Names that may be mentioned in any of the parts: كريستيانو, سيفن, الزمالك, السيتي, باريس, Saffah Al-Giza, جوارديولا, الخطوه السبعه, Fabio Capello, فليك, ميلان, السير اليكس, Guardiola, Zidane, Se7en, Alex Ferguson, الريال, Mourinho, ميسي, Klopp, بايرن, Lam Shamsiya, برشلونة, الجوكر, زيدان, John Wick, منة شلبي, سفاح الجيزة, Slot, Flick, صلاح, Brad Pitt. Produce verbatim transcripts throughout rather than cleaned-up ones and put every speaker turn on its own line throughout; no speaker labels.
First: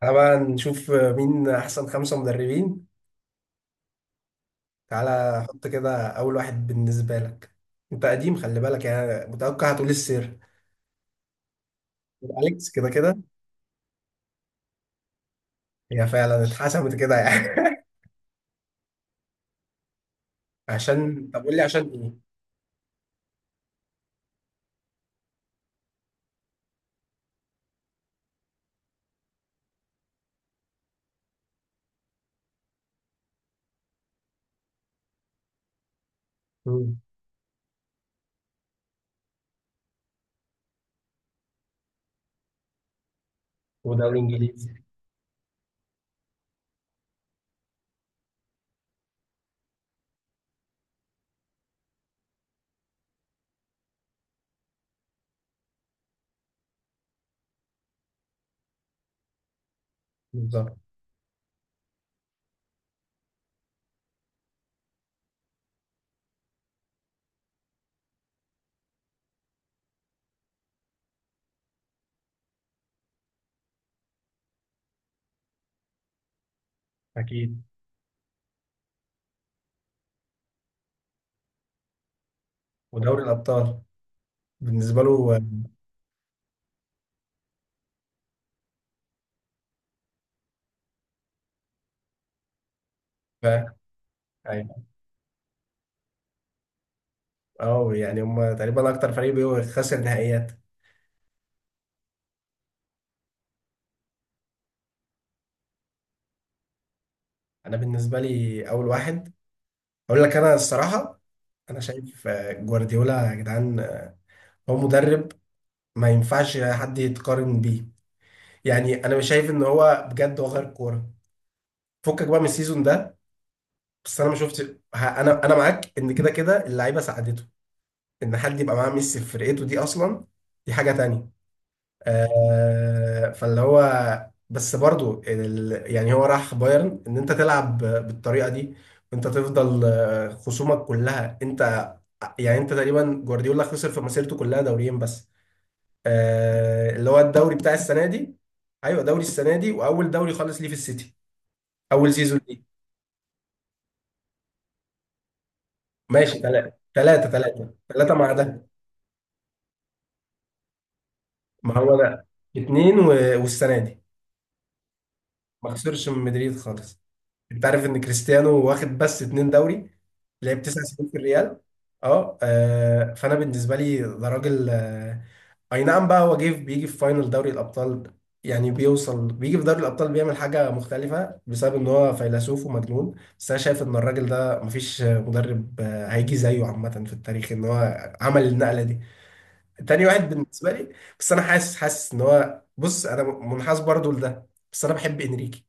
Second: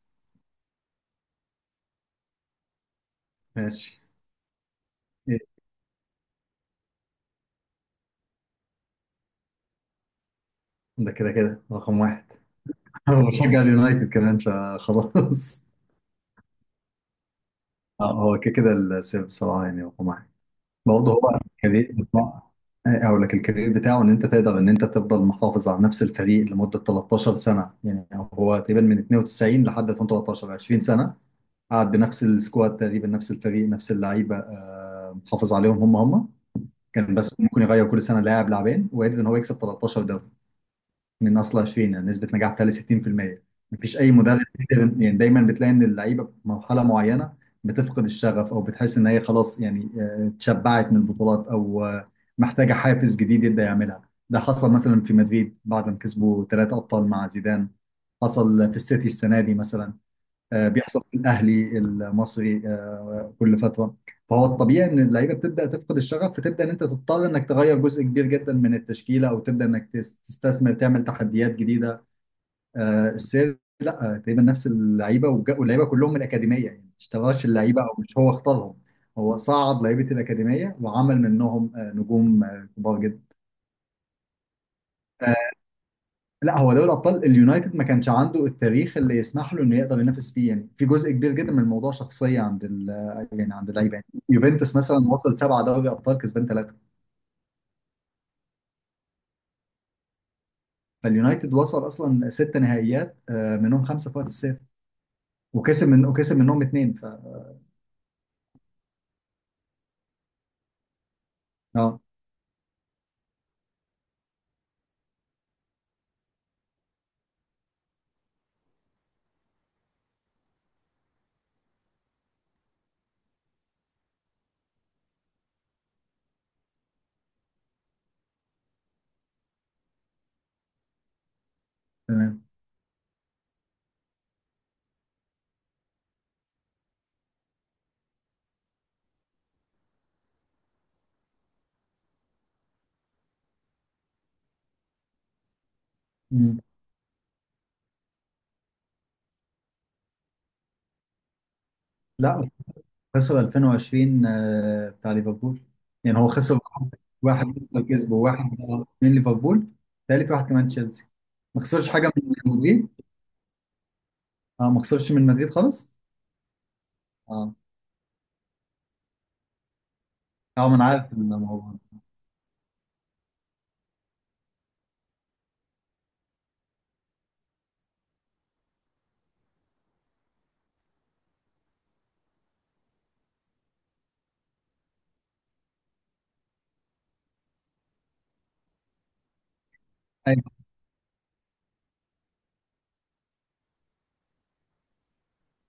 تعالى بقى نشوف مين احسن خمسة مدربين.
ماشي. إيه،
تعالى حط كده اول واحد بالنسبة لك. انت قديم، خلي بالك يعني، متوقع هتقول السير
ده كده كده رقم واحد.
اليكس كده كده.
انا بشجع اليونايتد كمان فخلاص.
هي فعلا اتحسمت كده يعني.
آه، هو كده كده السير بصراحه يعني رقم واحد. برضه هو
عشان، طب قول لي عشان
الكارير
ايه.
بتاع. إيه، اقول لك الكارير بتاعه ان انت تقدر ان انت تفضل محافظ على نفس الفريق لمده تلتاشر سنه، يعني هو تقريبا من اتنين وتسعين لحد الفين وثلاثة عشر، عشرين سنه. قعد بنفس السكواد، تقريبا نفس الفريق نفس اللعيبه، آه، محافظ عليهم هم هم
مم.
كان بس ممكن يغير كل سنه لاعب لاعبين، وقدر ان هو يكسب تلتاشر دوري من اصل عشرين، نسبه نجاح بتاعي ستين في المية. مفيش اي
ودوري
مدرب
انجليزي.
قدر- يعني دايما بتلاقي ان اللعيبه في مرحله معينه بتفقد الشغف، او بتحس ان هي خلاص، يعني آه، اتشبعت من البطولات، او آه، محتاجه حافز جديد يبدا يعملها. ده حصل مثلا في مدريد بعد ما كسبوا ثلاثه ابطال مع زيدان، حصل في السيتي السنه دي مثلا، آه،
بالظبط.
بيحصل في الاهلي المصري آه، كل فتره. فهو الطبيعي ان اللعيبه بتبدا تفقد الشغف، فتبدا ان انت تضطر انك تغير جزء كبير جدا من التشكيله، او تبدا انك تس- تستثمر، تعمل تحديات جديده. آه، السير آه، تقريبا نفس اللعيبه وج- واللعيبه كلهم من الاكاديميه، يعني ما اشتراش
اكيد.
اللعيبه او مش هو اختارهم. هو صعد لعيبه الاكاديميه وعمل منهم آه، نجوم آه، كبار
ودوري
جدا.
الابطال بالنسبة له.
لا، هو دوري الابطال اليونايتد ما كانش عنده التاريخ اللي يسمح له انه يقدر ينافس فيه، يعني في جزء كبير جدا من الموضوع شخصيه عند ال، يعني عند
ف-
اللعيبه. يعني
ايوه.
يوفنتوس مثلا وصل سبعه دوري ابطال كسبان ثلاثه،
اه يعني هم تقريبا اكتر فريق بيخسر نهائيات.
فاليونايتد وصل اصلا ست نهائيات آه، منهم خمسه في وقت الصيف، وكسب من وكسب منهم اثنين ف.
انا بالنسبة لي اول واحد، اقول لك انا الصراحة. انا
اه،
شايف، آه، جوارديولا يا جدعان، آه، هو مدرب ما ينفعش حد يتقارن بيه. يعني انا مش شايف ان هو بجد، هو غير كوره. فكك بقى من السيزون ده. بس انا ما شفت ه- انا انا معاك ان كده كده اللعيبه ساعدته، ان حد يبقى معاه ميسي في فرقته دي اصلا، دي حاجه تانية.
تمام.
آه فاللي هو، بس برضو ال... يعني هو راح بايرن ان انت تلعب بالطريقه دي، وانت تفضل، آه، خصومك كلها انت. يعني انت تقريبا، جوارديولا خسر في مسيرته كلها دوريين بس.
مم.
آه اللي هو الدوري بتاع السنه دي. ايوه، دوري السنه دي واول دوري خالص ليه في السيتي، اول سيزون
لا،
ليه.
خسر الفين وعشرين آه، بتاع ليفربول. يعني هو
ماشي،
خسر
ثلاثه
واحد،
ثلاثه
واحد
ثلاثه
ليستر
ثلاثه
كسبه،
مع
وواحد
ده.
من ليفربول، ثالث واحد كمان تشيلسي. ما
ما
خسرش
هو
حاجه
ده،
من مدريد.
اتنين و... والسنه دي.
اه، ما خسرش من مدريد
ما
خالص.
خسرش من مدريد خالص.
اه.
انت عارف ان كريستيانو واخد بس اتنين دوري، لعب
اه ما
تسع
انا
سنين
عارف
في الريال.
الموضوع ده.
اه آه، فانا بالنسبه لي ده راجل، آه، اي نعم بقى، هو جه بيجي في فاينل دوري الابطال. يعني بيوصل بيجي في دوري الابطال بيعمل حاجه مختلفه بسبب ان هو فيلسوف ومجنون. بس انا شايف ان الراجل ده مفيش مدرب آه، هيجي زيه عامه في التاريخ ان هو عمل النقله دي. تاني واحد
ايوه.
بالنسبه لي. بس انا حاسس، حاسس ان هو، بص انا منحاز برضو لده، بس انا بحب انريكي.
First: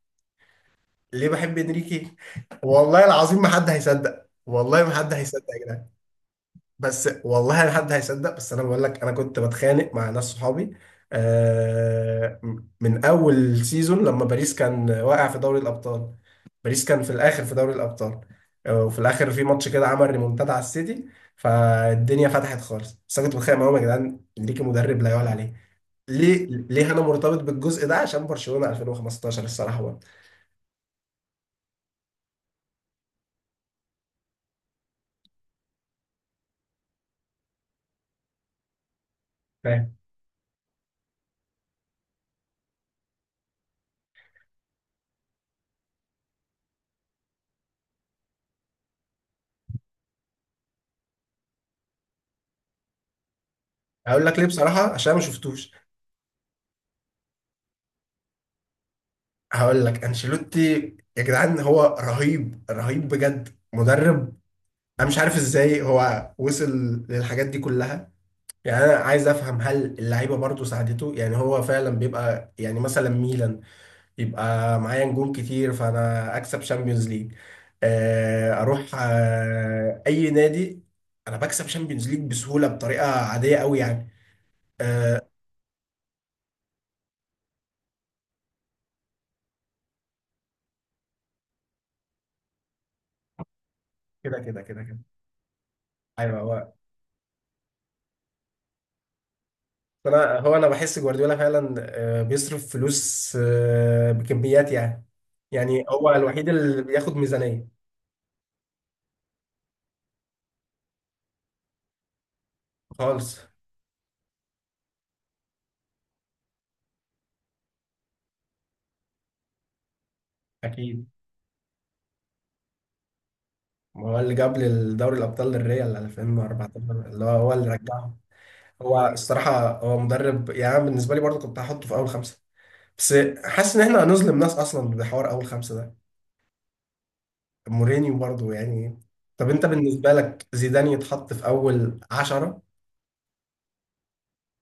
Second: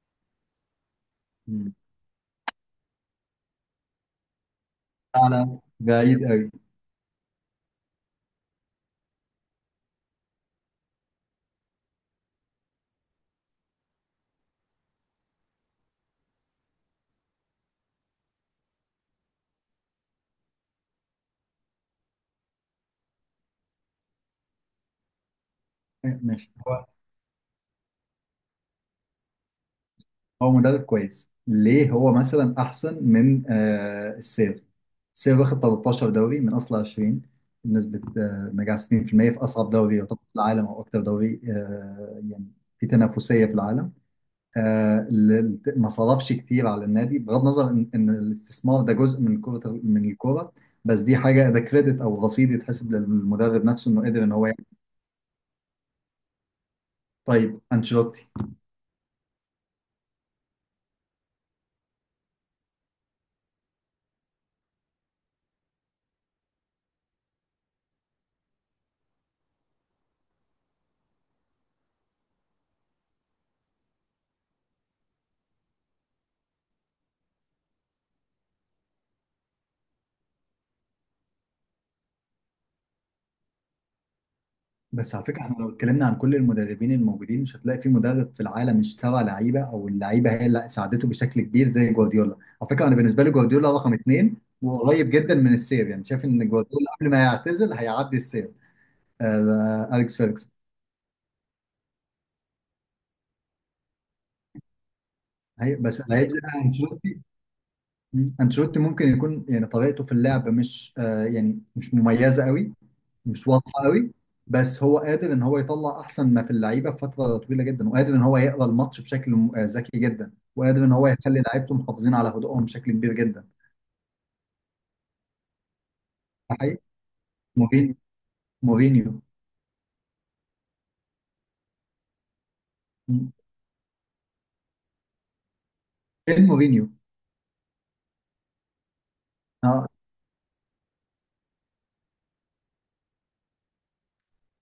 ليه بحب
مم.
انريكي؟ والله العظيم ما حد هيصدق، والله ما حد هيصدق
اعلى
يا جدعان.
بعيد قوي.
بس والله لا حد هيصدق، بس انا بقول لك انا كنت بتخانق مع ناس صحابي. آه، من اول سيزون لما باريس كان واقع في دوري الابطال، باريس كان في الاخر في دوري الابطال. آه، وفي الاخر في ماتش كده عمل ريمونتادا على السيتي، فالدنيا فتحت خالص. بس انا كنت بتخانق معاهم يا جدعان، ليكي مدرب لا يعلى عليه. ليه
ماشي هو.
ليه انا مرتبط بالجزء ده؟ عشان برشلونة ألفين وخمستاشر الصراحة برضه.
هو مدرب كويس. ليه هو مثلا احسن من آه السير؟ السير واخد تلتاشر دوري من اصل عشرين، بنسبة آه نجاح ستين في المية في المية، في اصعب
فاهم.
دوري يعتبر في العالم، او اكتر دوري آه يعني في تنافسية في العالم. آه ال- ما صرفش كتير على النادي، بغض النظر ان إن الاستثمار ده جزء من كرة من الكورة، بس دي حاجة. ده كريدت او رصيد يتحسب للمدرب نفسه انه قدر
هقول
ان
لك ليه
هو.
بصراحة، عشان أنا ما شفتوش.
طيب انشيلوتي.
هقول لك انشيلوتي، يا جدعان هو رهيب رهيب بجد مدرب. انا مش عارف ازاي هو وصل للحاجات دي كلها. يعني انا عايز افهم، هل اللعيبه برضه ساعدته؟ يعني هو فعلا بيبقى يعني، مثلا ميلان يبقى معايا نجوم كتير فانا اكسب شامبيونز ليج. آه، اروح آه، اي نادي، انا بكسب شامبيونز ليج بسهوله بطريقه عاديه قوي يعني.
بس
آه،
على فكره احنا لو اتكلمنا عن كل المدربين الموجودين، مش هتلاقي في مدرب في العالم اشترى لعيبه او اللعيبه هي اللي ساعدته بشكل كبير زي جوارديولا. على فكره انا بالنسبه لي جوارديولا رقم اثنين،
كده كده كده كده،
وقريب جدا من السير، يعني شايف ان
ايوه.
جوارديولا قبل ما يعتزل هيعدي السير آه، اليكس
انا
فيركس.
هو، انا بحس جوارديولا فعلا، آه، بيصرف فلوس، آه، بكميات يعني.
هي
يعني
بس
هو الوحيد
هيبقى
اللي بياخد
انشيلوتي.
ميزانية
انشيلوتي ممكن يكون، يعني طريقته في اللعب مش آه، يعني مش مميزه قوي،
خالص.
مش واضحه قوي. بس هو قادر ان هو يطلع احسن ما في اللعيبه في فتره طويله جدا، وقادر ان هو يقرا الماتش بشكل م- آه، ذكي جدا، وقادر ان
اكيد.
هو يخلي لعيبته محافظين على هدوءهم بشكل كبير جدا. ده
ما هو اللي جاب للدوري الابطال للريال
حقيقي.
ألفين واربعتاشر، اللي هو هو اللي
مورينيو.
رجعهم. هو
مورينيو.
الصراحة هو مدرب، يعني أنا بالنسبة لي برضه كنت هحطه في اول خمسة. بس
مم.
حاسس ان احنا هنظلم ناس اصلا بحوار اول خمسة ده.
فين مورينيو؟
مورينيو برضه يعني، إيه. طب انت
اه،
بالنسبة لك زيدان يتحط في اول عشرة؟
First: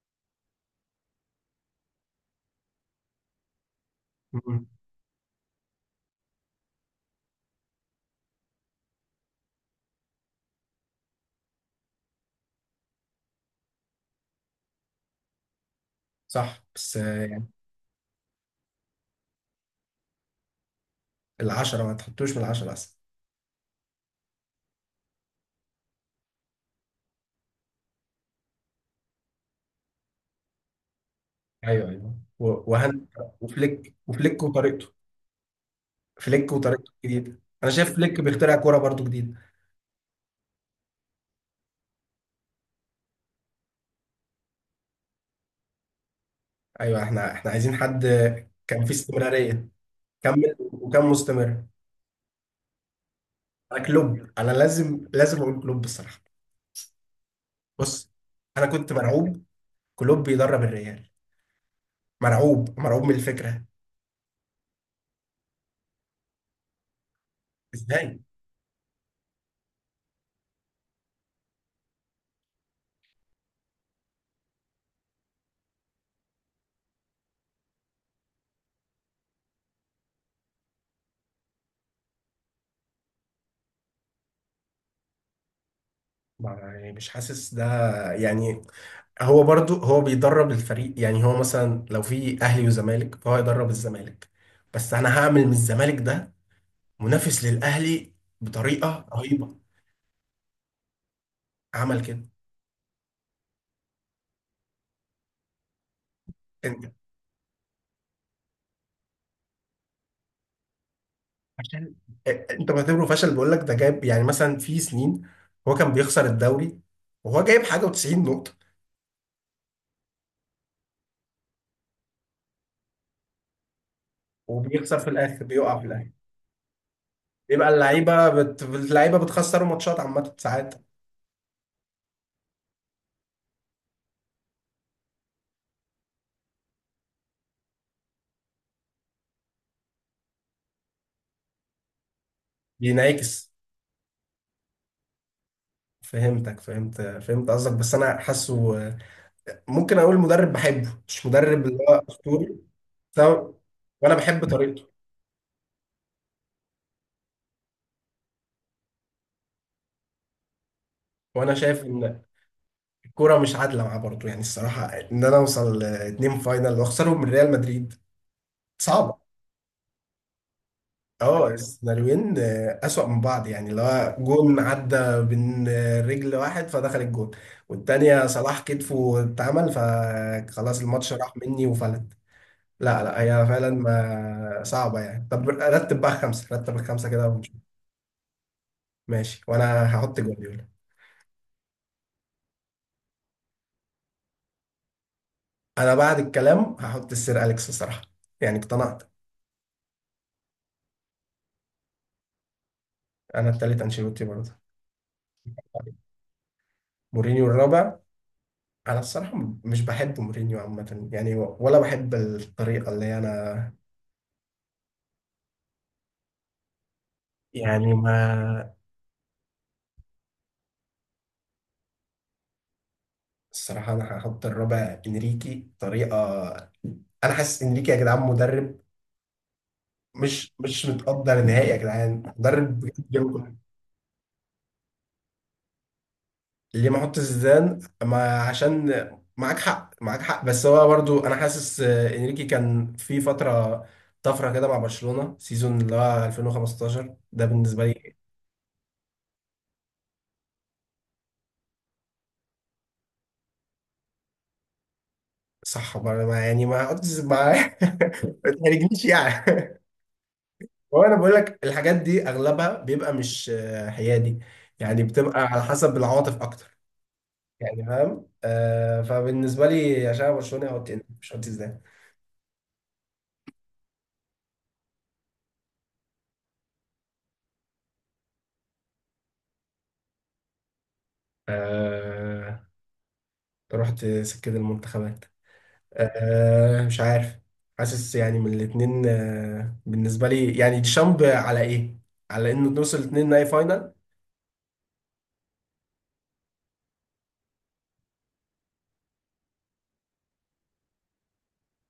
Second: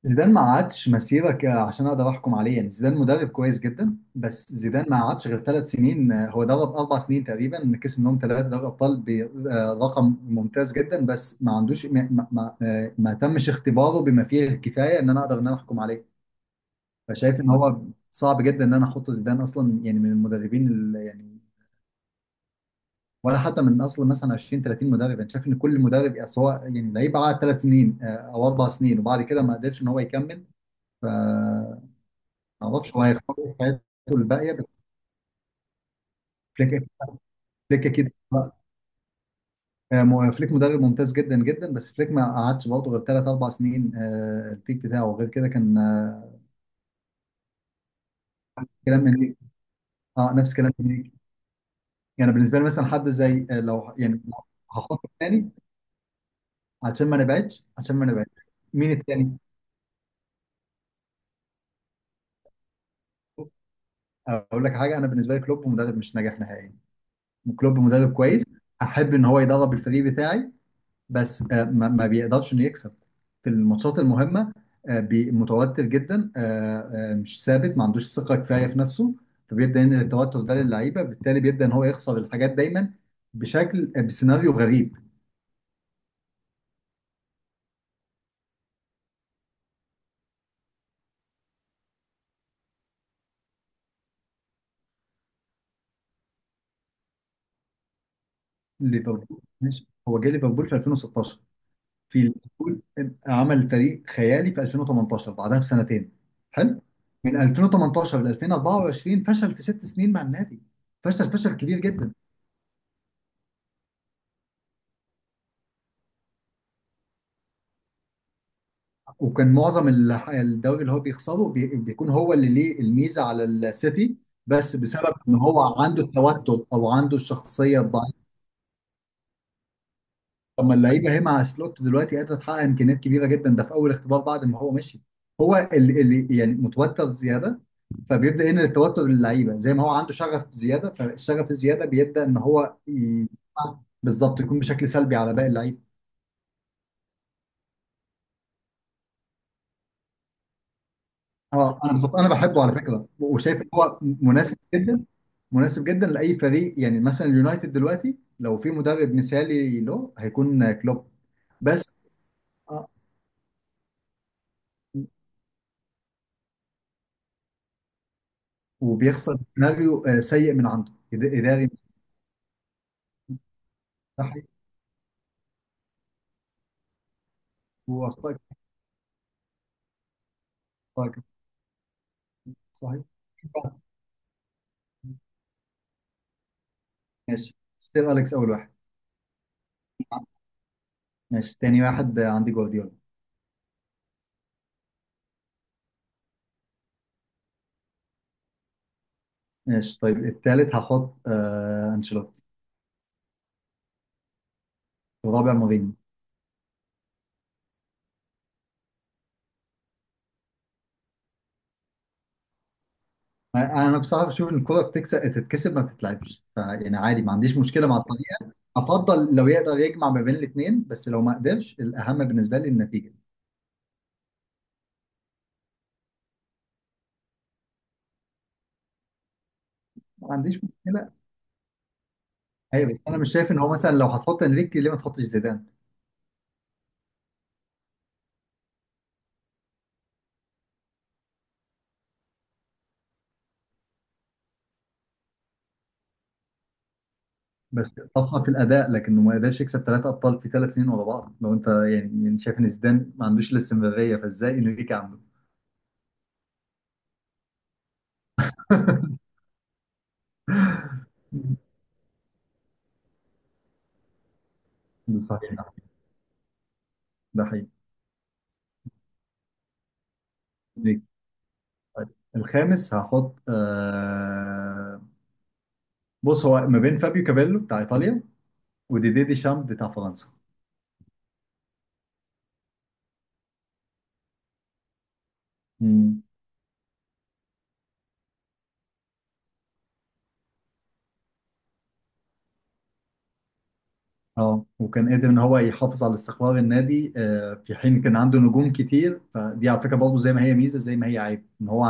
زيدان ما عادش مسيرة ك- عشان اقدر احكم عليه. يعني زيدان مدرب كويس جدا، بس
مم.
زيدان ما عادش غير ثلاث سنين، آه، هو درب اربع سنين تقريبا كسب منهم ثلاثة دوري ابطال برقم ممتاز جدا، بس ما عندوش ما, ما, ما آه، ما تمش اختباره بما فيه الكفاية ان انا اقدر ان انا احكم عليه.
صح بس، آه،
فشايف
يعني
ان هو صعب جدا ان انا احط زيدان اصلا، يعني من المدربين ال- يعني
العشرة ما تحطوش من العشرة أصلا.
ولا حتى من اصل مثلا عشرين تلاتين مدرب. انا شايف ان كل مدرب أصل هو يعني لعيب، قعد ثلاث سنين آه، او اربع سنين، وبعد كده ما قدرش ان هو يكمل.
ايوه ايوه،
ما
و-
اعرفش هو
وهن،
هيختار في حياته
وفليك وفليك
الباقيه بس.
وطريقته. فليك
فليك.
وطريقته الجديده، انا
فليك
شايف
اكيد،
فليك بيخترع كوره برضو جديده.
آه، مو- فليك مدرب ممتاز جدا جدا، بس فليك ما قعدش برضه غير ثلاث اربع سنين، آه، البيك بتاعه غير كده كان آه،
ايوه، احنا احنا عايزين حد كان فيه
كلام انريكي.
استمراريه،
اه، نفس
كمل
كلام
وكان
انريكي.
مستمر.
يعني بالنسبه لي مثلا حد زي آه،
انا
لو يعني
كلوب، انا لازم
هخاطب
لازم
تاني
اقول كلوب بصراحه.
عشان ما نبعدش عشان ما
بص،
نبعدش
انا
مين
كنت
التاني؟
مرعوب، كلوب بيدرب الريال، مرعوب مرعوب من الفكره.
اقول لك حاجه، انا بالنسبه لي كلوب مدرب مش ناجح نهائيا. كلوب مدرب
ازاي؟
كويس، احب ان هو يدرب الفريق بتاعي، بس آه، ما ما بيقدرش انه يكسب في الماتشات المهمه. آه، بي- متوتر جدا، آه، آه، مش ثابت، ما عندوش ثقه كفايه في نفسه. فبيبدا ينقل التوتر ده للعيبه، بالتالي بيبدا ان هو يخسر الحاجات دايما بشكل آه، بسيناريو غريب.
ما- يعني مش حاسس ده. يعني هو برضو، هو بيدرب الفريق يعني، هو مثلا لو في اهلي وزمالك فهو يدرب الزمالك. بس انا هعمل من الزمالك ده منافس للاهلي بطريقه
ليفربول
رهيبه.
ماشي، هو جه ليفربول في الفين وستاشر،
عمل
في
كده.
ليفربول آه، عمل فريق خيالي في الفين وتمنتاشر، بعدها بسنتين حلو.
انت.
من الفين وتمنتاشر ل الفين واربعه وعشرين فشل في ست سنين مع النادي، فشل فشل كبير
فشل.
جدا.
انت بعتبره فشل، بقول لك ده جايب يعني مثلا في سنين هو كان بيخسر الدوري وهو جايب حاجه وتسعين نقطه.
وكان معظم الح- الدوري اللي هو بيخسره بي- بيكون هو اللي ليه الميزه على السيتي، بس
وبيخسر في
بسبب ان
الاخر،
هو
بيقع في
عنده
الاخر.
التوتر او عنده
بيبقى
الشخصيه الضعيفه.
اللعيبه بت... اللعيبه بتخسر ماتشات عامه
طب ما
ساعات.
اللعيبه هي مع سلوت دلوقتي قادره تحقق امكانيات كبيره جدا، ده في اول اختبار بعد ما هو مشي. هو اللي, اللي يعني متوتر زياده، فبيبدا هنا التوتر للعيبه. زي ما هو عنده شغف زياده، فالشغف الزياده بيبدا ان هو ي-
بينعكس.
بالظبط يكون بشكل سلبي على باقي اللعيبه.
فهمتك، فهمت فهمت قصدك، بس انا حاسه. ممكن اقول مدرب بحبه مش مدرب اللي
اه انا
هو
بالظبط، انا
اسطوري.
بحبه على فكره،
بس أنا-
وشايف ان هو
وانا بحب
مناسب
طريقته.
جدا. مناسب جدا لاي فريق، يعني مثلا اليونايتد دلوقتي لو في مدرب مثالي له هيكون كلوب
وانا شايف
بس.
ان
آه،
كوره مش عادله معاه برضه، يعني الصراحه، ان انا اوصل اتنين فاينل واخسرهم من ريال مدريد صعبه.
وبيخسر سيناريو آه، سيء من عنده إد-
اه
اداري مش
السيناريوهين، آه، اسوأ من بعض يعني، اللي هو
صحي،
جون عدى من، آه، رجل واحد فدخل الجون. والتانية
واخطاء
صلاح كتفه اتعمل فخلاص الماتش
كتير.
راح مني وفلت.
صحيح.
لا، لا، هي فعلا ما صعبة يعني. طب رتب بقى خمسة، رتب الخمسة كده ونشوف.
ماشي، ستيل اليكس اول واحد.
ماشي، وانا هحط جوارديولا.
ماشي، تاني واحد آه، عندي جوارديولا.
انا بعد الكلام هحط السير اليكس الصراحة، يعني اقتنعت.
ماشي، طيب التالت هحط آه انشيلوتي.
انا التالت انشيلوتي برضه.
الرابع مورينيو.
مورينيو الرابع. انا الصراحه مش بحب مورينيو عامه يعني، ولا بحب الطريقه اللي انا.
انا بصراحه بشوف ان الكوره بتكسب تتكسب ما بتتلعبش، فيعني عادي ما عنديش مشكله
يعني،
مع
ما
الطريقه، افضل لو يقدر يجمع ما بين الاثنين، بس لو ما قدرش الاهم بالنسبه لي النتيجه.
الصراحه انا هحط الرابع انريكي طريقه. انا حاسس انريكي يا جدعان مدرب،
ما
مش
عنديش
مش
مشكله.
متقدر نهائي، يا جدعان مدرب
ايوه بس
بجد
انا مش شايف
جامد.
ان هو مثلا لو هتحط انريكي ليه ما تحطش زيدان.
ليه ما احط زيدان؟ ما عشان، معاك حق، معاك حق، بس هو برضو انا حاسس، آه، انريكي كان في فتره طفره كده مع برشلونه، سيزون اللي هو ألفين وخمستاشر ده بالنسبه
بس
لي.
طفره في الاداء، لكنه ما قدرش يكسب ثلاثه ابطال في ثلاث سنين ورا بعض. لو انت يعني يعني شايف ان زيدان ما عندوش الاستمراريه، فازاي انريكي عنده؟
صح ما أنا- ما- يعني ما قلتش ما ما تحرجنيش يعني. هو انا بقول لك الحاجات دي اغلبها بيبقى مش، آه، حيادي، يعني بتبقى
بالظبط.
على حسب العواطف اكتر.
ده حقيقي.
يعني فاهم، آه فبالنسبه لي عشان أنا برشلوني هقعد
إنريكي.
تاني مش قلت ازاي.
طيب، الخامس هحط آه. بص هو ما بين فابيو كابيلو بتاع ايطاليا، وديدي ديشامب بتاع فرنسا.
آه رحت سكه المنتخبات.
مم.
آه مش عارف. حاسس يعني من الاثنين، آه بالنسبه لي يعني ديشامب على ايه؟ على انه نوصل الاثنين نهائي فاينل
اه، وكان قادر ان هو يحافظ على استقرار النادي آه، في حين كان عنده نجوم كتير. فدي على فكره برضه زي ما هي ميزه زي ما هي عيب، ان هو